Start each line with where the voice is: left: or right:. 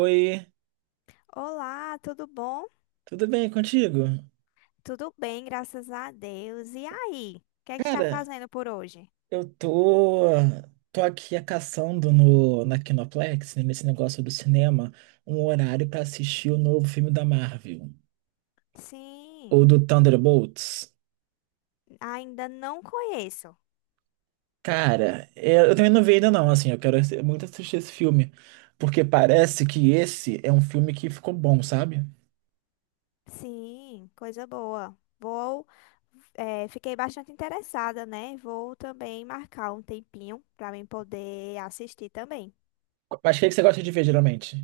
right: Oi,
left: Olá, tudo bom?
right: tudo bem contigo?
left: Tudo bem, graças a Deus. E aí? O que é que está
right: Cara,
left: fazendo por hoje?
right: eu tô, tô aqui caçando no, na Kinoplex, né, nesse negócio do cinema, um horário pra assistir o novo filme da Marvel, ou
left: Sim,
right: do Thunderbolts.
left: ainda não conheço.
right: Cara, eu também não vi ainda não. Assim, eu quero muito assistir esse filme, porque parece que esse é um filme que ficou bom, sabe?
left: Sim, coisa boa. Vou, fiquei bastante interessada, né? Vou também marcar um tempinho para mim poder assistir também.
right: Mas o que é que você gosta de ver, geralmente?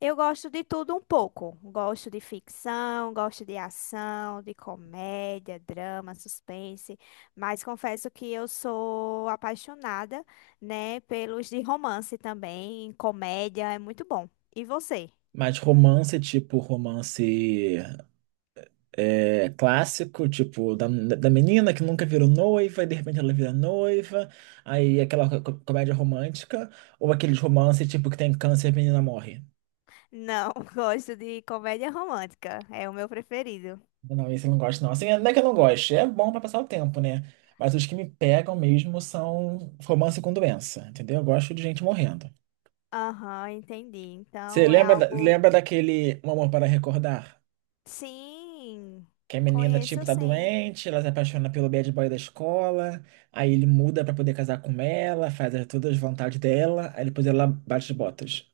left: Eu gosto de tudo um pouco. Gosto de ficção, gosto de ação, de comédia, drama, suspense, mas confesso que eu sou apaixonada, né, pelos de romance também, comédia é muito bom. E você?
right: Mais romance, tipo romance clássico, tipo, da menina que nunca virou noiva e de repente ela vira noiva, aí aquela comédia romântica, ou aqueles romance tipo que tem câncer e a menina morre.
left: Não, gosto de comédia romântica, é o meu preferido.
right: Não, esse eu não gosto, não. Assim, não é que eu não goste, é bom pra passar o tempo, né? Mas os que me pegam mesmo são romance com doença, entendeu? Eu gosto de gente morrendo.
left: Aham, entendi.
right: Você
left: Então é
right: lembra,
left: algo.
right: lembra daquele Um Amor para Recordar?
left: Sim,
right: Que a menina, tipo,
left: conheço
right: tá
left: sim.
right: doente, ela se apaixona pelo bad boy da escola, aí ele muda pra poder casar com ela, faz todas as vontades dela, aí depois ela bate as botas.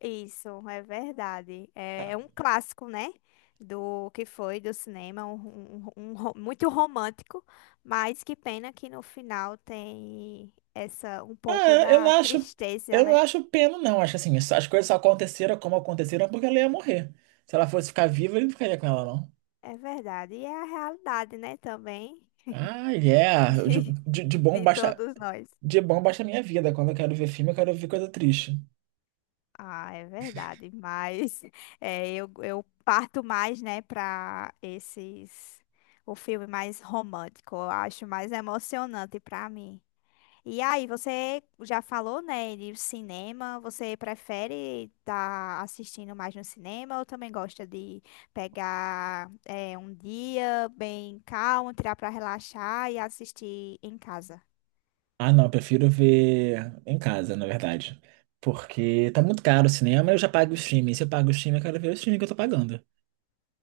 left: Isso, é verdade. É, é um clássico, né? Do que foi do cinema, um muito romântico, mas que pena que no final tem essa um pouco
right: Ah,
left: da tristeza,
right: eu não
left: né?
right: acho pena, não. Acho assim, as coisas só aconteceram como aconteceram porque ela ia morrer. Se ela fosse ficar viva, ele não ficaria com ela, não.
left: É verdade. E é a realidade, né, também.
right: Ah, yeah.
left: de, de todos nós.
right: De bom basta a minha vida. Quando eu quero ver filme, eu quero ver coisa triste.
left: Ah, é verdade. Mas é, eu parto mais, né, para esses o filme mais romântico. Eu acho mais emocionante para mim. E aí, você já falou, né, de cinema, você prefere estar assistindo mais no cinema ou também gosta de pegar um dia bem calmo, tirar para relaxar e assistir em casa?
right: Ah, não, eu prefiro ver em casa, na verdade. Porque tá muito caro o cinema, eu já pago o streaming. Se eu pago o streaming, eu quero ver o streaming que eu tô pagando.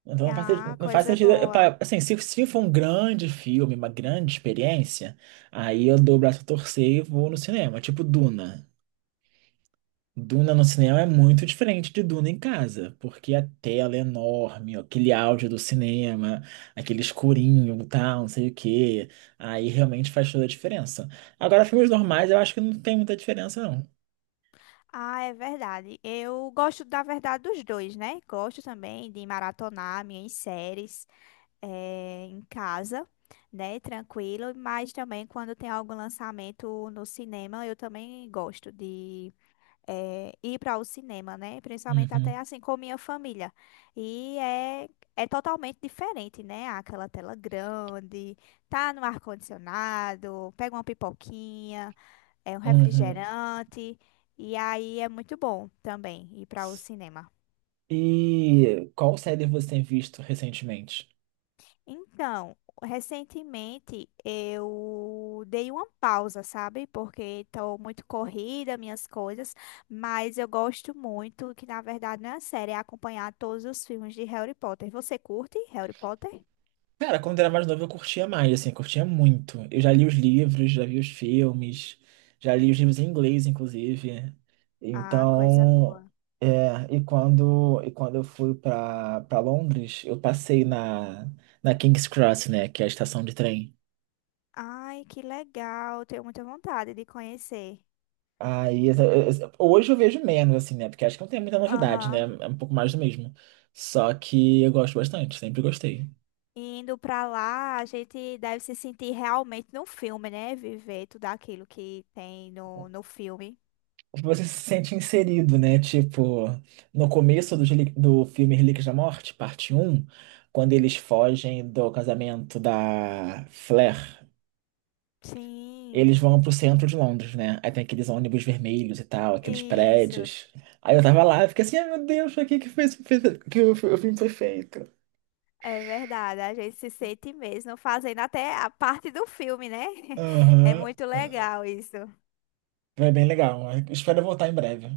right: Então
left: Ah,
right: não faz
left: coisa
right: sentido.
left: boa.
right: Assim, se for um grande filme, uma grande experiência, aí eu dou o braço a torcer e vou no cinema, tipo Duna. Duna no cinema é muito diferente de Duna em casa, porque a tela é enorme, aquele áudio do cinema, aquele escurinho, tal, não sei o quê. Aí realmente faz toda a diferença. Agora, filmes normais, eu acho que não tem muita diferença, não.
left: Ah, é verdade. Eu gosto, da verdade, dos dois, né? Gosto também de maratonar minhas séries, em casa, né? Tranquilo, mas também quando tem algum lançamento no cinema, eu também gosto de ir para o cinema, né? Principalmente
right: Uhum,
left: até assim com minha família. E é, é totalmente diferente, né? Aquela tela grande, tá no ar-condicionado, pega uma pipoquinha, é um
right: uhum.
left: refrigerante, e aí é muito bom também ir para o cinema.
right: E qual série você tem visto recentemente?
left: Então, recentemente eu dei uma pausa, sabe? Porque estou muito corrida, minhas coisas, mas eu gosto muito, que na verdade não é a série, é acompanhar todos os filmes de Harry Potter. Você curte Harry Potter?
right: Cara, quando era mais novo eu curtia mais, assim, eu curtia muito. Eu já li os livros, já vi os filmes, já li os livros em inglês, inclusive.
left: Ah, coisa
right: Então,
left: boa.
right: é, e quando eu fui para Londres, eu passei na King's Cross, né, que é a estação de trem.
left: Ai, que legal, tenho muita vontade de conhecer.
right: Aí, hoje eu vejo menos, assim, né, porque acho que não tem muita novidade, né,
left: Aham.
right: é um pouco mais do mesmo. Só que eu gosto bastante, sempre gostei.
left: Indo pra lá, a gente deve se sentir realmente no filme, né? Viver tudo aquilo que tem no, no filme.
right: Você se sente inserido, né? Tipo, no começo do filme Relíquias da Morte, parte um, quando eles fogem do casamento da Flair, eles
left: Sim.
right: vão pro centro de Londres, né? Aí tem aqueles ônibus vermelhos e tal, aqueles
left: Isso,
right: prédios. Aí eu tava lá e fiquei assim, ai meu Deus, pra que que foi, esse- fez- que o, fi- o filme foi feito?
left: é verdade. A gente se sente mesmo fazendo até a parte do filme, né? É
right: Aham.
left: muito legal isso.
right: Foi bem legal. Espero voltar em breve.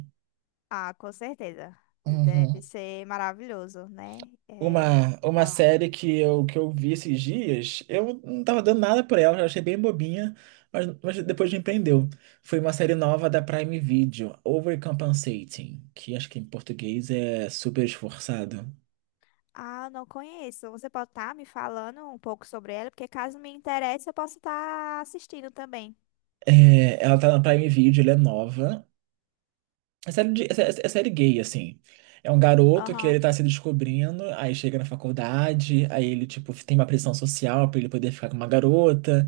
left: Ah, com certeza.
right: Uhum.
left: Deve ser maravilhoso, né? É,
right: Uma
left: vai lá.
right: série que que eu vi esses dias, eu não tava dando nada por ela, eu achei bem bobinha, mas depois me prendeu. Foi uma série nova da Prime Video, Overcompensating, que acho que em português é super esforçado.
left: Ah, não conheço. Você pode estar me falando um pouco sobre ela, porque caso me interesse, eu posso estar assistindo também.
right: É, ela tá na Prime Video, ela é nova. É série, é série gay, assim. É um garoto que
left: Aham.
right: ele tá se descobrindo, aí chega na faculdade, aí ele, tipo, tem uma pressão social pra ele poder ficar com uma garota.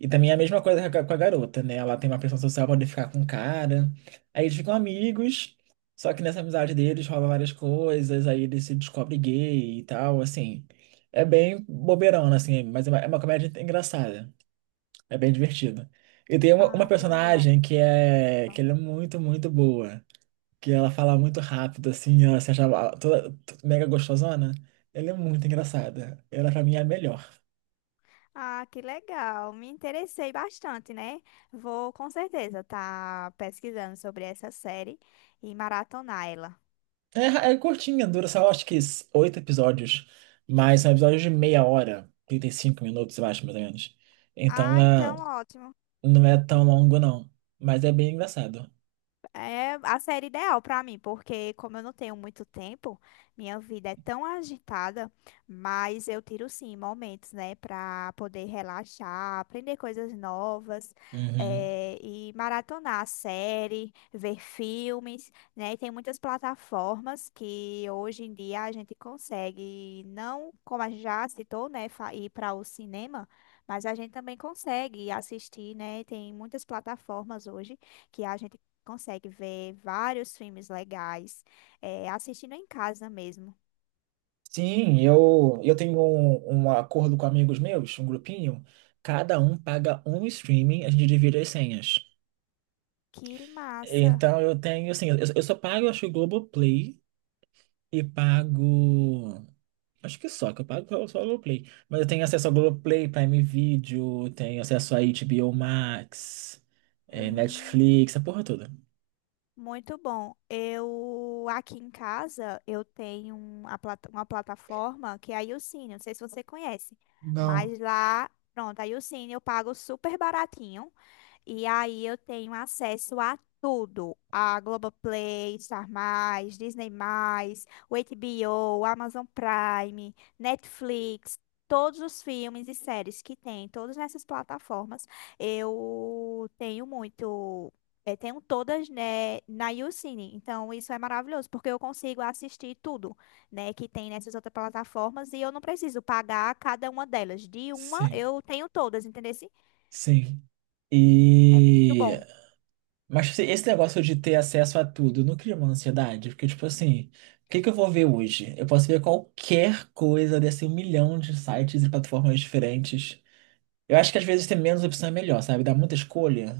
right: E também é a mesma coisa com a garota, né? Ela tem uma pressão social pra poder ficar com um cara. Aí eles ficam amigos, só que nessa amizade deles rola várias coisas, aí ele se descobre gay e tal, assim. É bem bobeirona, assim, mas é uma comédia engraçada. É bem divertida. E tem uma
left: Ah, que legal.
right: personagem que ela é muito boa, que ela fala muito rápido, assim, ela se achava mega gostosona. Ela é muito engraçada. Ela, pra mim, é a melhor.
left: Ah, que legal. Me interessei bastante, né? Vou com certeza estar pesquisando sobre essa série e maratonar ela.
right: É, é curtinha, dura só acho que 8 episódios, mas são episódios de meia hora, 35 minutos, eu acho, mais ou menos. Então
left: Ah,
right: é-
left: então ótimo.
right: não é tão longo, não, mas é bem engraçado.
left: É a série ideal pra mim, porque como eu não tenho muito tempo, minha vida é tão agitada, mas eu tiro sim momentos, né, pra poder relaxar, aprender coisas novas,
right: Uhum.
left: e maratonar série, ver filmes, né? E tem muitas plataformas que hoje em dia a gente consegue, não como a gente já citou, né, ir para o cinema, mas a gente também consegue assistir, né? Tem muitas plataformas hoje que a gente consegue ver vários filmes legais, é, assistindo em casa mesmo.
right: Sim, eu tenho um acordo com amigos meus, um grupinho, cada um paga um streaming, a gente divide as senhas.
left: Que massa!
right: Então eu tenho, assim, eu só pago, acho, o Globoplay e pago. Acho que só, que eu pago só o Globoplay. Mas eu tenho acesso ao Globoplay, Prime Video, tenho acesso a HBO Max,
left: Hum,
right: Netflix, a porra toda.
left: muito bom. Eu aqui em casa eu tenho uma, uma plataforma que é a Youcine, não sei se você conhece,
right: Não.
left: mas lá, pronto, a Youcine eu pago super baratinho. E aí eu tenho acesso a tudo, a Globoplay, Star+, Disney+, o HBO, Amazon Prime, Netflix, todos os filmes e séries que tem, todas essas plataformas, eu tenho muito, tenho todas, né, na YouCine. Então isso é maravilhoso, porque eu consigo assistir tudo, né, que tem nessas outras plataformas e eu não preciso pagar cada uma delas. De uma
right: Sim,
left: eu tenho todas, entendeu?
right: sim.
left: É muito
right: E.
left: bom.
right: Mas assim, esse negócio de ter acesso a tudo não cria uma ansiedade? Porque, tipo assim, o que que eu vou ver hoje? Eu posso ver qualquer coisa desse um milhão de sites e plataformas diferentes. Eu acho que às vezes ter menos opção é melhor, sabe? Dá muita escolha.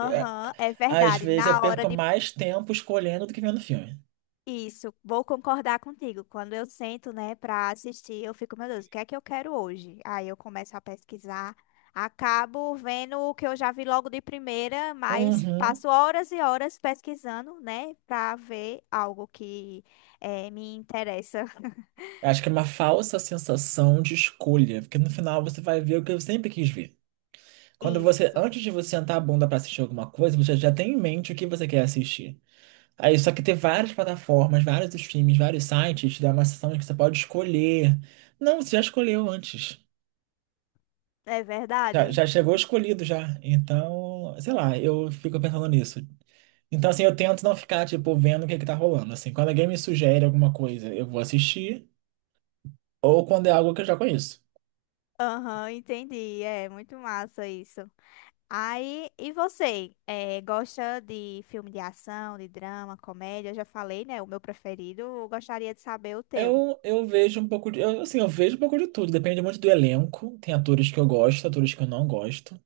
right: É,
left: é
right: às
left: verdade.
right: vezes eu
left: Na hora
right: perco
left: de
right: mais tempo escolhendo do que vendo filme.
left: isso, vou concordar contigo. Quando eu sento, né, pra assistir, eu fico, meu Deus, o que é que eu quero hoje? Aí eu começo a pesquisar, acabo vendo o que eu já vi logo de primeira, mas
right: Uhum.
left: passo horas e horas pesquisando, né, pra ver algo que me interessa.
right: Eu acho que é uma falsa sensação de escolha, porque no final você vai ver o que eu sempre quis ver. Quando você,
left: Isso,
right: antes de você sentar a bunda pra assistir alguma coisa, você já tem em mente o que você quer assistir. Aí, só que ter várias plataformas, vários streams, vários sites, te dá uma sensação de que você pode escolher. Não, você já escolheu antes.
left: é verdade.
right: Já chegou escolhido já. Então, sei lá, eu fico pensando nisso. Então, assim, eu tento não ficar, tipo, vendo o que é que tá rolando. Assim, quando alguém me sugere alguma coisa, eu vou assistir, ou quando é algo que eu já conheço.
left: Aham, entendi. É muito massa isso. Aí, e você? Gosta de filme de ação, de drama, comédia? Eu já falei, né? O meu preferido. Eu gostaria de saber o teu.
right: Eu vejo um pouco assim, eu vejo um pouco de tudo, depende muito do elenco. Tem atores que eu gosto, atores que eu não gosto,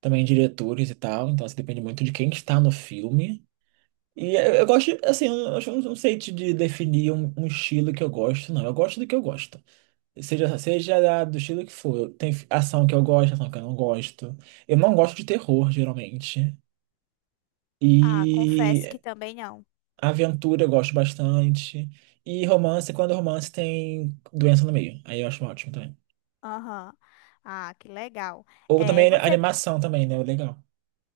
right: também diretores e tal, então assim, depende muito de quem está no filme. E eu gosto, assim, eu não sei te de definir um estilo que eu gosto, não. Eu gosto do que eu gosto. Seja do estilo que for. Tem ação que eu gosto, ação que eu não gosto. Eu não gosto de terror, geralmente. E
left: Ah, confesso que também não.
right: aventura eu gosto bastante. E romance, quando romance tem doença no meio. Aí eu acho ótimo também.
left: Aham. Ah, que legal.
right: Ou também
left: Você.
right: animação também, né? Legal.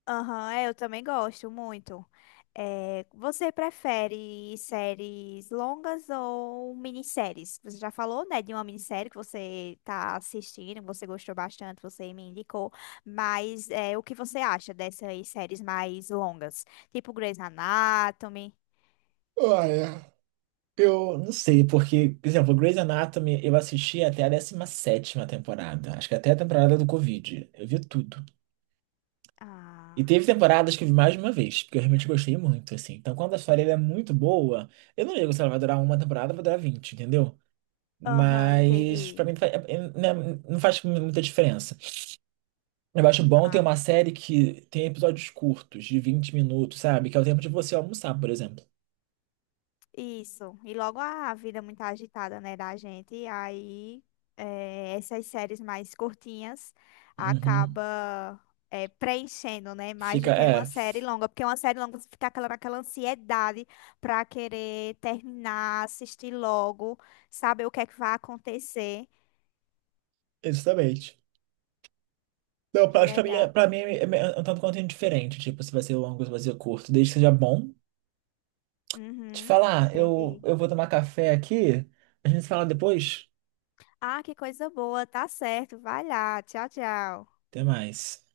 left: Aham, é, eu também gosto muito. É, você prefere séries longas ou minisséries? Você já falou, né, de uma minissérie que você tá assistindo, que você gostou bastante, você me indicou, mas é, o que você acha dessas séries mais longas? Tipo Grey's Anatomy?
right: Ah, é. Eu não sei, porque, por exemplo, Grey's Anatomy eu assisti até a 17ª temporada. Acho que até a temporada do Covid. Eu vi tudo. E
left: Ah,
right: teve temporadas que eu vi mais de uma vez, porque eu realmente gostei muito, assim. Então, quando a história ela é muito boa, eu não ligo se ela vai durar uma temporada, vai durar 20, entendeu?
left: aham,
right: Mas, pra
left: entendi.
right: mim, né, não faz muita diferença. Eu acho bom ter uma série que tem episódios curtos, de 20 minutos, sabe? Que é o tempo de você almoçar, por exemplo.
left: Isso. E logo a vida é muito agitada, né, da gente. E aí, essas séries mais curtinhas
right: Uhum.
left: acaba preenchendo, né, mais do
right: Fica,
left: que uma
right: é,
left: série longa. Porque uma série longa você fica aquela, naquela ansiedade pra querer terminar, assistir logo, saber o que é que vai acontecer.
right: exatamente. Não,
left: Que
right: pra, acho que pra mim,
left: legal.
right: pra mim é é um tanto quanto indiferente. Tipo, se vai ser longo, se vai ser curto, desde que seja bom. Te
left: Uhum,
right: falar,
left: entendi.
right: eu vou tomar café aqui, a gente se fala depois.
left: Ah, que coisa boa. Tá certo. Vai lá. Tchau, tchau.
right: Até mais.